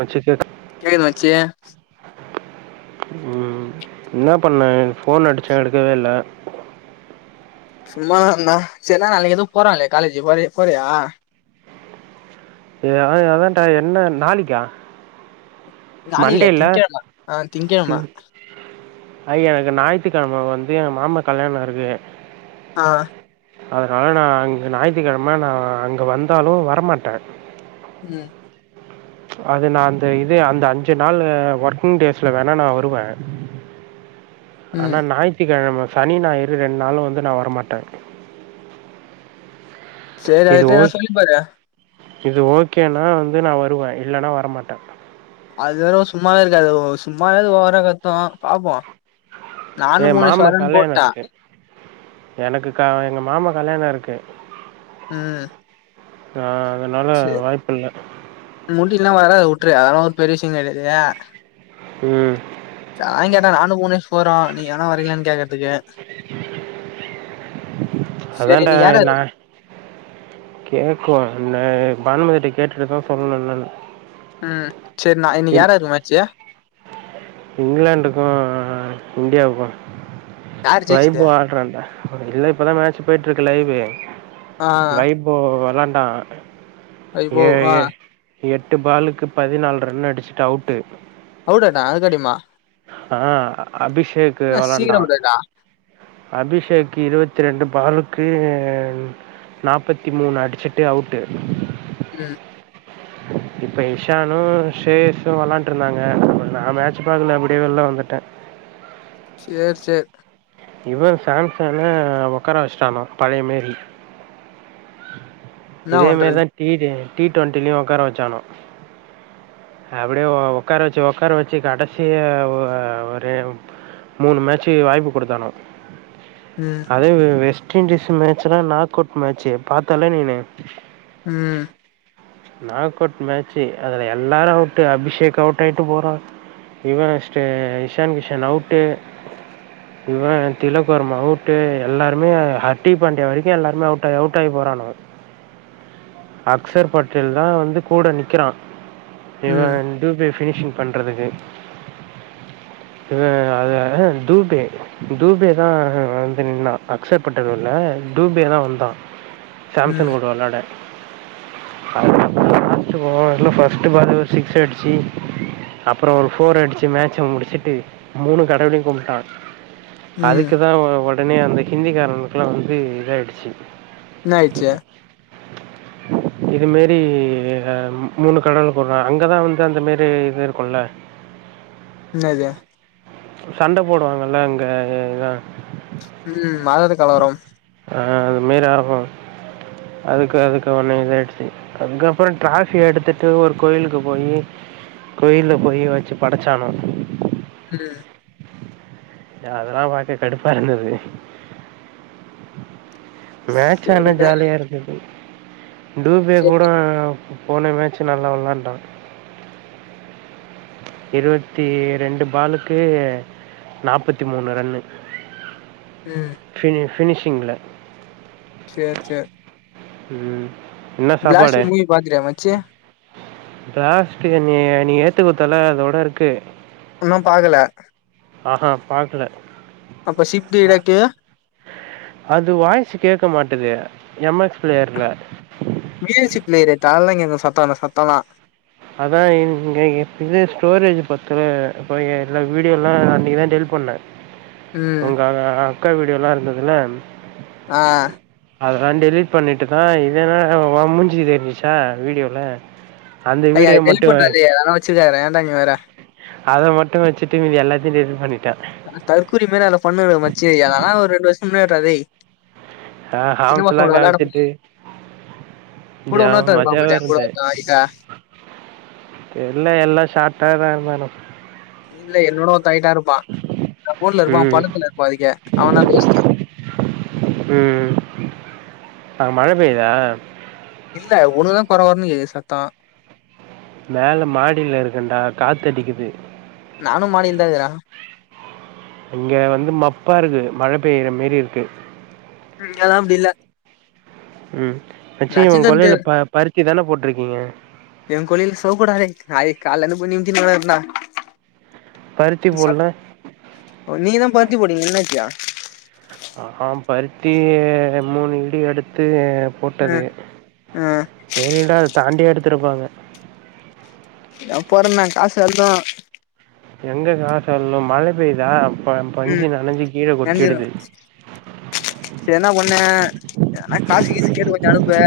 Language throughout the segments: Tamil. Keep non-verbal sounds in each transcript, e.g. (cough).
வச்சுக கேள் மச்சி ம் இன்ன பண்ண எனக் ஃபோன் அடிச்சே எடுக்கவே இல்ல சும்மா தா அண்ணா சேர் என்ன நாளைக்கி எதோ போறாளே காலேஜ் போறி போறியா ஏ அதா அதான்டா என்ன நாளிக்கா நாளைக்கி இல்ல திங்கெழம அ திங்கெழம ஐ எனக்கு ஞாயித்துகெழம வந்து எ மாமா கல்யாண இருக்கு ஆ அதனால நா அங்க ஞாயித்துகெழம நா அங்க வந்தாலு வரமாட்டே ம் அது நா அந்த இது அந்த அஞ்சு நாளு ஒர்க்கிங் டேஸ்ல வேணா நா வருவே அனா ம் ஞாயித்திகெழம சனி ஞாயிறு ரெண்டு நாளு வந்து நா வரமாட்டே சரி இது ஆயிட்டா ஓகே சொல்லிப்பாரு இது ஓகேன்னா வந்து நா வருவே இல்லன்னா வரமாட்டே அதுறோ சும்மாவே இருக்காது சும்மாவாவே ஓவரா கத்து பாப்போ நானு ஏ மூணு மாமா சவரன் போட்ட கல்யாணம் இருக்குது எனக்கு க எங்க மாமா கல்யாண இருக்கு ம் ஆ அதனால வாய்ப்பு இல்ல முடில்லா வேற உட்ரு அதெல்லா ஒரு பெரிய விஷ்ய கெடயாது வேற ம் சான் கேட்டே நானு மூனியஷ் போறோ நீ ஏனா வர்ரிங்களானு கேக்குறதுக்கு சரி அதான்ட இன்னைக்கு யார் யாரு நா கேக்கு என்ன பானுமதிட்ட கேட்ருக்கோ சொன்னன்ல ம் சரி நா இன்க்கு யாராரு மேட்ச்சு இங்குலாண்டுக்கு இந்தியாவுக்கு யாரு ஜெயிச்சது வைபு ஆடுறான்டா இல்ல இப்பதா மேட்ச் போய்ட்டு இருக்கு லைவு ஆ வை இப்போ வெளாண்டா ஐ போ ஏ ஆ ஏ எட்டு பாலுக்கு பதினாலு ரன் அடிச்சுட்டு அவுட்டு் அவ்ளோதா அதுக்காடிமா ஆ அபிஷேக் வளாண்டா சீக்கிரோ அவுட் ஆயிட்டா அபிஷேக்கு இருவத்தி ரெண்டு பாலுக்கு நாப்பத்தி மூணு அடிச்சிட்டு அவுட்டு ம் இப்ப இஷானு ஷேயஸு வளான்ட்டு இருந்தாங்க நா மேட்சு பாக்கல அப்டியே வெளில வந்துட்டே சேர் சேர் இவ சாம்சன ஒக்கார வச்ட்டானா பழைய மாரி என்னா இதே பண்றது மாரிதா டி டே டி டுவெண்ட்டிலயு ஒக்கார வச்சானா அப்டியே ஒ ஒக்கார வச்சு ஒக்கார வச்சி கடைசி ஒ ஒரு மூணு மேட்சு வாய்ப்பு குடுத்தானு ம் அதே வெஸ்ட் இண்டீஸ் மேட்ச்லா நாக் அவுட் மேட்சு பாத்தாலே நீனு ம் நாக் அவுட் மேட்சு அதுல எல்லாரு அவுட் அபிஷேக் அவுட் ஆயிட்டு போறா இவ ஷ்ஷே இஷான் கிஷன் அவுட்டு இவன் திலக்குவர்மா அவுட்டு எல்லாருமே ஹட்டி பாண்டிய வரைக்கு எல்லாருமே அவுட் ஆயி அவுட் ஆயி போறானுவோ அக்சர் பட்டேல் தா வந்து கூட நிக்கிறா இவ ம் டூ பே பினிஷிங் பண்றதுக்கு அ அ அதுஹ துபே டூ பே தா வந்து நின்டா அக்சர் பட்டலேல டூ பே தா வந்தா ம் சாம்சன் ஓட வெளாட (unintelligible) ஃபஸ்ட் ஓவர்ல ஃபஸ்ட் ஃபஸ்டு பால்லே சிக்ஸ் அடிச்சி அப்புறோ ஒரு ஃபோர் அடிச்சு மேட்ச முடிச்சுட்டு மூணு கடவுளையு கும்ட்டா ம் அதுக்குதா ஒடனே அந்த ஹிந்தி காரனுக்குல்லா வந்து இதாயிடுச்சு என்ன ஆயிச்சி இது மாரி மூணு கடவுலு போடுற அங்கே தான் வந்து அந்தமாரி இது இருக்கும்ல என்னது சண்ட போடுவாங்கல்ல அங்க இதா ம் மதத்து கலவரம் ஆ அது மாரி ஆகும் அதுக்கு அதுக்கு ஒண்ண இதயிடுச்சு அதுக்கப்புறோ டிராபி எடுத்துட்டு ஒரு கோயிலுக்கு போயி கோயில போய் வச்சு படச்சானா ம் அதெல்லா பாக்க கடுப்பா இருந்தது மேட்ச் ஆனா சேரிடா ஜாலியா இருந்தது டூபே கூட சேரி போன மேட்சு நல்லா விளாண்டா இருபத்தி ரெண்டு பாலுக்கு நாற்பத்தி மூணு ரன்னு ம் ஃபினி ஃபினிஷிங்கில்ல சேர் சேர் ம் என்ன பிளாஸ்ட் சாப்பாடு மூவி பாத்தியா மச்சி லாஸ்ட்டு நீ நீ ஏத்து குடுத்தால அதோட இருக்கு ஒன்னு பாக்கல ஆ ஹா பாக்கல அப்ப சிப்ட்டு அ இடாக்கே அது வாய்சு கேட்க மாட்டது எம் எக்ஸ் பிளயர்ல பி எக்ஸ் சி பிளேயர் எடுத்தா அதுலதா கேக்கு சத்தமான சத்தம் எல்லா அதா இங்கேயு இது ஸ்டோரேஜ் பத்தல இப்போ எல்லா வீடியோலா இன்னைக்கு தா டெலிட் பண்ண ம் உங்க அ அக்கா வீடுயெல்லா இருந்ததுல ஆ அதலா டெலிட் பண்ணிட்டு தா இதுதா உ மூஞ்சி தெரிஞ்சிச்சா வீடியோல அந்த ஐய வீடியோ டெலிட் மட்டும் பண்ணுடா அதைய அதெல்லா வச்சு இருக்காத ஏன்டா நீ வேற அத மட்டு வச்சுட்டு மீதி எல்லாத்தையு டெலிட் பண்ணிட்டே தற்கூரி மாரி அதெல்லா பண்ணாத மச்சு அதெல்லா ஒரு ரெண்டு வருஷம் முன்னாடி டா டேய் ஆ சின்ன ஆம்ஸ் எல்லா பசங்களோட வெளாடும் போது காமிச்சுட்டு கூட ஜம் இன்னொருத்த இருப்பா மஜாவா போலடே எங்கூட இருந்த ஒருத்த ஹைட்டா தெர்ல எல்லா ஷார்ட்டாதா இருந்தானு டீம்ல என்னோட ஒருத்தா ஹெயிட்டா இருப்பா கபோர்டுல இருப்பா ம், பள்ளத்துல இருப்பா அதுகே அவன் தா தோஸ்த்து ம் ம் ம் அ மழ பெய்தா இல்ல உன்னுதா கொரகொரன்னு கேட்குது சத்தோ மேலா மாடியில இருக்கன்டா காத்தடிக்குது நானு மாடியில தா இருக்குற இங்க வந்து மப்பா இருக்கு மழ பெய்ற மாரி இருக்கு இங்கெல்லா அப்டி இல்ல ம் மச்சி ஒங்க நட்சத்திரத்து கொல்லையில ப பருத்தி தான போட்டு இருக்கீங்க என் கொல்லையில (unintelligible) காலைல காலைல இருந்து போய் நின்னுட்டு வரேன் டா பருத்தி போடுல ஓ நீங்க தா பருத்தி போடிங்க என்னாச்சா ஆ ஆ பருத்தி மூணு ஈடு எடுத்து போட்டது ம் ம் ஏழுடா அத தாண்டியு எடுத்துருப்பாங்க இதோ போறண்ண காசு வந்ரு எங்க காசு வல்ல மழ பெய்தா ப ம் பஞ்சு நனஞ்சி கீழ கொட்டிடுது செ என்னா பண்ணு எதனா காசு கீசு கேட்டு கொஞ்ச அனுப்பு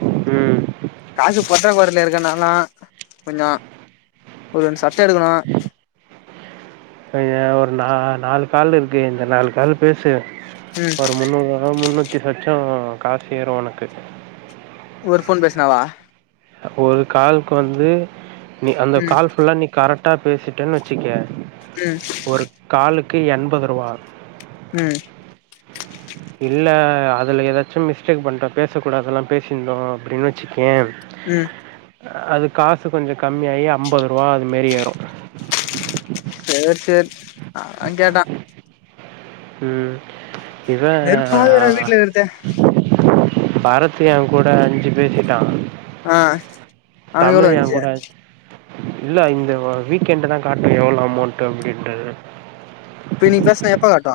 ம் காசு பொற்றா கொரில இருக்க நலா கொஞ்சோ ஒர் ரெண் சட்ட எடுக்கணு ஐ ய ஒரு நா நாலு கால் இருக்கு இந்த நால் காலு பேசு ம் ஒரு முந்நூறுவா முந்நூத்தி சொச்சோ காஸ் ஏறு ஒனக்கு ஒரு ஃபோன் பேஸ்னாவா ஒரு கால்க் வந்து நீ அந்த ம் கால் ஃபுல்லா நீ கரக்டா பேசிடன் வச்சிக்க ம் ஒரு காலுக்கு எண்பதுருவா ம் இல்ல அதுல எதாச்சு மிஸ்டேக் பண்ற பேச கூடதல்லா பேசிந்தோ அப்புடின் வச்சுக்யே ம் அது காசு கொஞ்ச கம்மிஆயி அம்பதுருவா அது மேரி ஏறு சேர் சேர் அதா கேட்ட ம் இவ அ வெறுப்பாகுதுடா வீட்ல இருக்கறது பாரத்து ஏ கூட அஞ்சி பேசிட்டா அ தமிழ் ஏங்கூட இல்ல இந்த வ வீக் எண்டுதா காட்டு எவ்ளோ அமோண்ட்டு அப்டின்றது பு இனிக் பேஸ்னா எப்ப காட்டு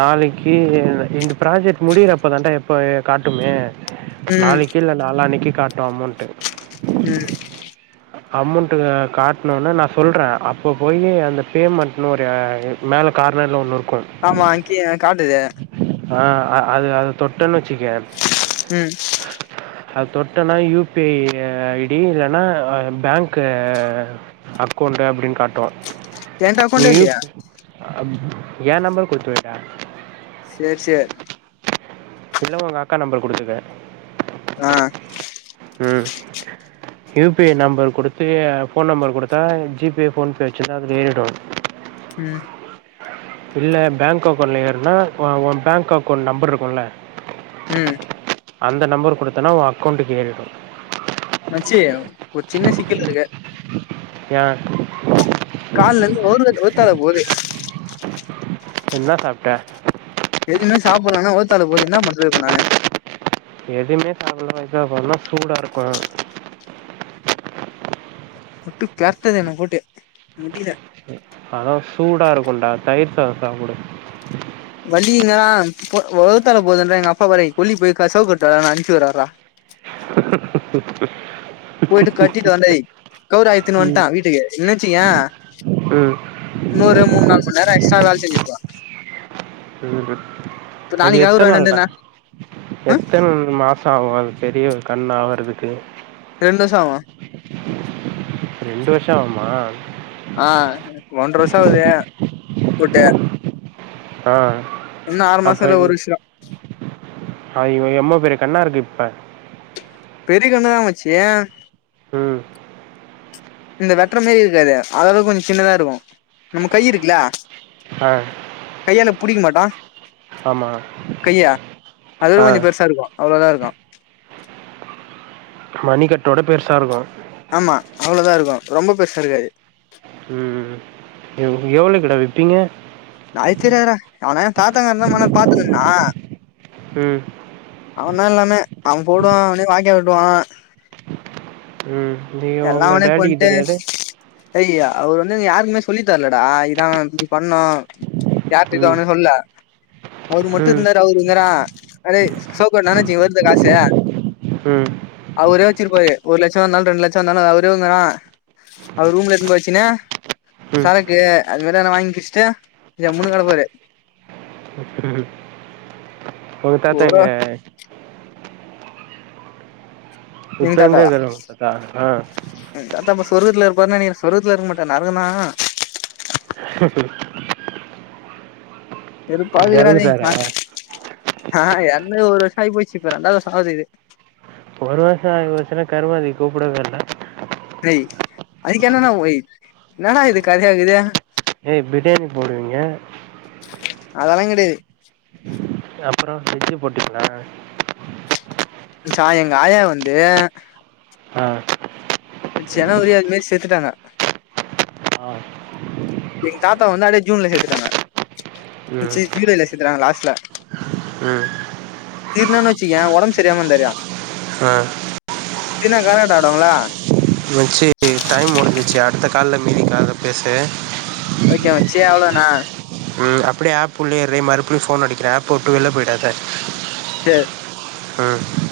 நாளக்கி இந்த ப்ராஜெக்ட் முடிய்றப்ப தாண்டா எப்ப காடுமே ம் நாளக்கி இல்ல நாளானைக்கு காட்டு அமோண்ட்டு ம் உ (unintelligible) அம்மோண்ட்டு காட்ணவொனே நா சொல்ற அப்ப போயி அந்த பெமண்ட் ஒரு எ இத் மேல கார்னர்ல ஒன்னு இருக்கு ஆமா அக்கிய காட்டுது அ அ அது அது தொட்டன் வச்சிக்யே ம் அத் தொட்னா யூபிஐ ஐடி இல்லனா பேங்க்கு அக்கோண்டு அப்புடின் காட்டு என்ட்ட நீ அக்கௌண்டே யூப் இல்லையா அம் ஏ நம்பர் குடுத்து வைடா சேர் சே இல்ல ஒங்க அக்கா நம்பர் குடுத்துக்க அ ம் யுபிஐ நம்பர் குடுத்து ஃபோன் நம்பர் குடுத்தா ஜிபே ஃபோன்பே வச்சிர்ந்தா அதுல ஏறிடு ம் இல்ல பேங்க் அக்கோண்ட்ல ஏறுனா ஒ ஒ பேங்க் அக்கோண்ட் நம்பர்ருக்கு இல்ல ம் அந்த நம்பர் குடுத்தனா ஓ அக்கோண்ட்டுக்கு ஏறிடு மச்சி ஒரு சின்ன சிக்கல் இருக்கு யா கால்லேந்து வவுறுவல் வூத்தால போது என்ன சாப்டா எதுவுமே சாப்டலா ஆன வவூத்தால போது என்ன பண்றது இப்ப நானு எதுவுமே சாப்படல வவூத்தால போதுன சூடா இருக்கும் போட்டு தாக்குது என்ன போட்டு முடில அதா சூடா இருக்குடா தயிர் சாதம் சாப்புடு வலிங்றா போ வவூத்தால போகுதுன்றோ எங்க அப்பா வர கொல்லி போய் கசவு போட்டு வாடனு அனுப்பி விடுறாருடா ஹாஹாஹா போயிட்டு கத்திட்டு வந்தே கவுரு அர்த்துனு ம் வன்டான் வீட்டுக்கு இல்ல வச்சுகியா ம் நூறு மூனு நாலு மணி நேர ஆ (unintelligible) ம் இப்ப அது நாளைக்கு எத்த கவுரு வாங்கிட்டு வந்து நாள்டா நா ஆ எத்தன் மா சம் ஆவும் பெரிய கண் ஆவர்றதுக்கு ரெண்டு வருஷம் ஆவும் ரெண்டு வருஷம் ஆவுமா ஆ ஒன்ற வருஷம் ஆவுது போட்டு ஆ இன்னம் ஆறு மாசல ஒரு விஷ அ இவ எம்ம பெரிய கண்ணா இருக்கு இப்ப பெரிய கண்ணு தா மாச்சிய ம் இந்த வெட்டுற மாரி இருக்காது அதவு கொஞ்சம் சின்னதா இருக்கும் நம்ம கை இருக்குல ஆ கையால புடிக்க மாட்டோம் ஆமா. கையா ஆ. அதும் கொஞ்சம் பெருசா இருக்கும் அவ்ளோ தா இருக்கும் மணிக்கட்டோட பெருசா இருக்கும் ஆமா அவ்ளோதா இருக்கும் ரொம்ப பெருசா இருக்காது ம் எவலவுகுட விப்பீங்க அது தெரியது டா அவன தாத்தாகாரன் தா மொன்ன பாத்து நின்னா ம் அவன் தா எல்லாமே அவன் போடுவான் அவனே வாய்க வெட்டுவான் ம் நீ உங்க டாடிக்கு தெரியாது அய்யா அவரு வந்து யாருக்குமே சொல்லித்தர்லடா இதுதா இப்டி பண்ணும் யாருடக்கு ம். அவனு சொல்ல அவரு மட்டும் ம். இருந்தாரு அவரு வந்தாரா அதே நெனைச்சி வருது காசு ம். அவரே வச்சிருப்பாரு ஒரு லட்சம்னாலு ரெண்டு லட்சம்னாலு அவரேனா அவர் ரூம்ல எடுத்துனு போய் வெச்சின்னு ம். சரக்கு அது மாரி வாங்கிக் குடிச்சிட்டு ஜம்முன்னு கெடப்பாரு உங்க தாத்தா ஒரு எங்க இப்ப எங்க இருக்காரு உங்க தாத்தா தாத்தா இப்ப சொர்கத்துல இருப்பாருன்னா நெனகிறே சொர்கத்துல இருக்க மாட்டாரு நரக தா ஹ (unintelligible) எறந்துட்டாரா? அ இறந்து ஒரு வருஷம் ஆகி போயிச்சு இப்ப ரெண்டாவது வருஷம் ஆகுது ஒரு வருசம் ஆயி போயிசன்னா கருமாதி கூப்டவேயில்ல அய் அதுக்கு என்னா ஓய் ஏன்னாட இது கதையா இகுது ஏ பிரியாணி போடுவீங்க அதெல்லா கெடயாது அப்புற வெஜ்ஜு போட்டுக்கலா சாய் எங்க ஆயா வந்து ஆ ஜனவரி அது மேரி செத்துட்டாங்க ஆ எங்க தாத்தா வந்தாலே ஜூன்ல செத்துட்டாங்க ம். சி ஜூலைல செத்துட்டாங்க லாஸ்ட்ல ம். தீர்னான்னு வச்சுக்கோய ஒடம்பு சரில்லாம இருந்தாரு ஆ தீனா கரகாட்டோ ஆடுவாங்கல்ல மச்சி டைம் முடிஞ்சுச்சு அடுத்த கால்ல மீதி கால்ல பேசு ஓகே மச்சி அவ்வளோனா ம் அப்டியே ஆப் உள்ளேயே இரு மறுபடியு ஃபோன் அடிக்கிறே ஆப்ப உட்டு வெள்ல போயிடாத சேரி ம்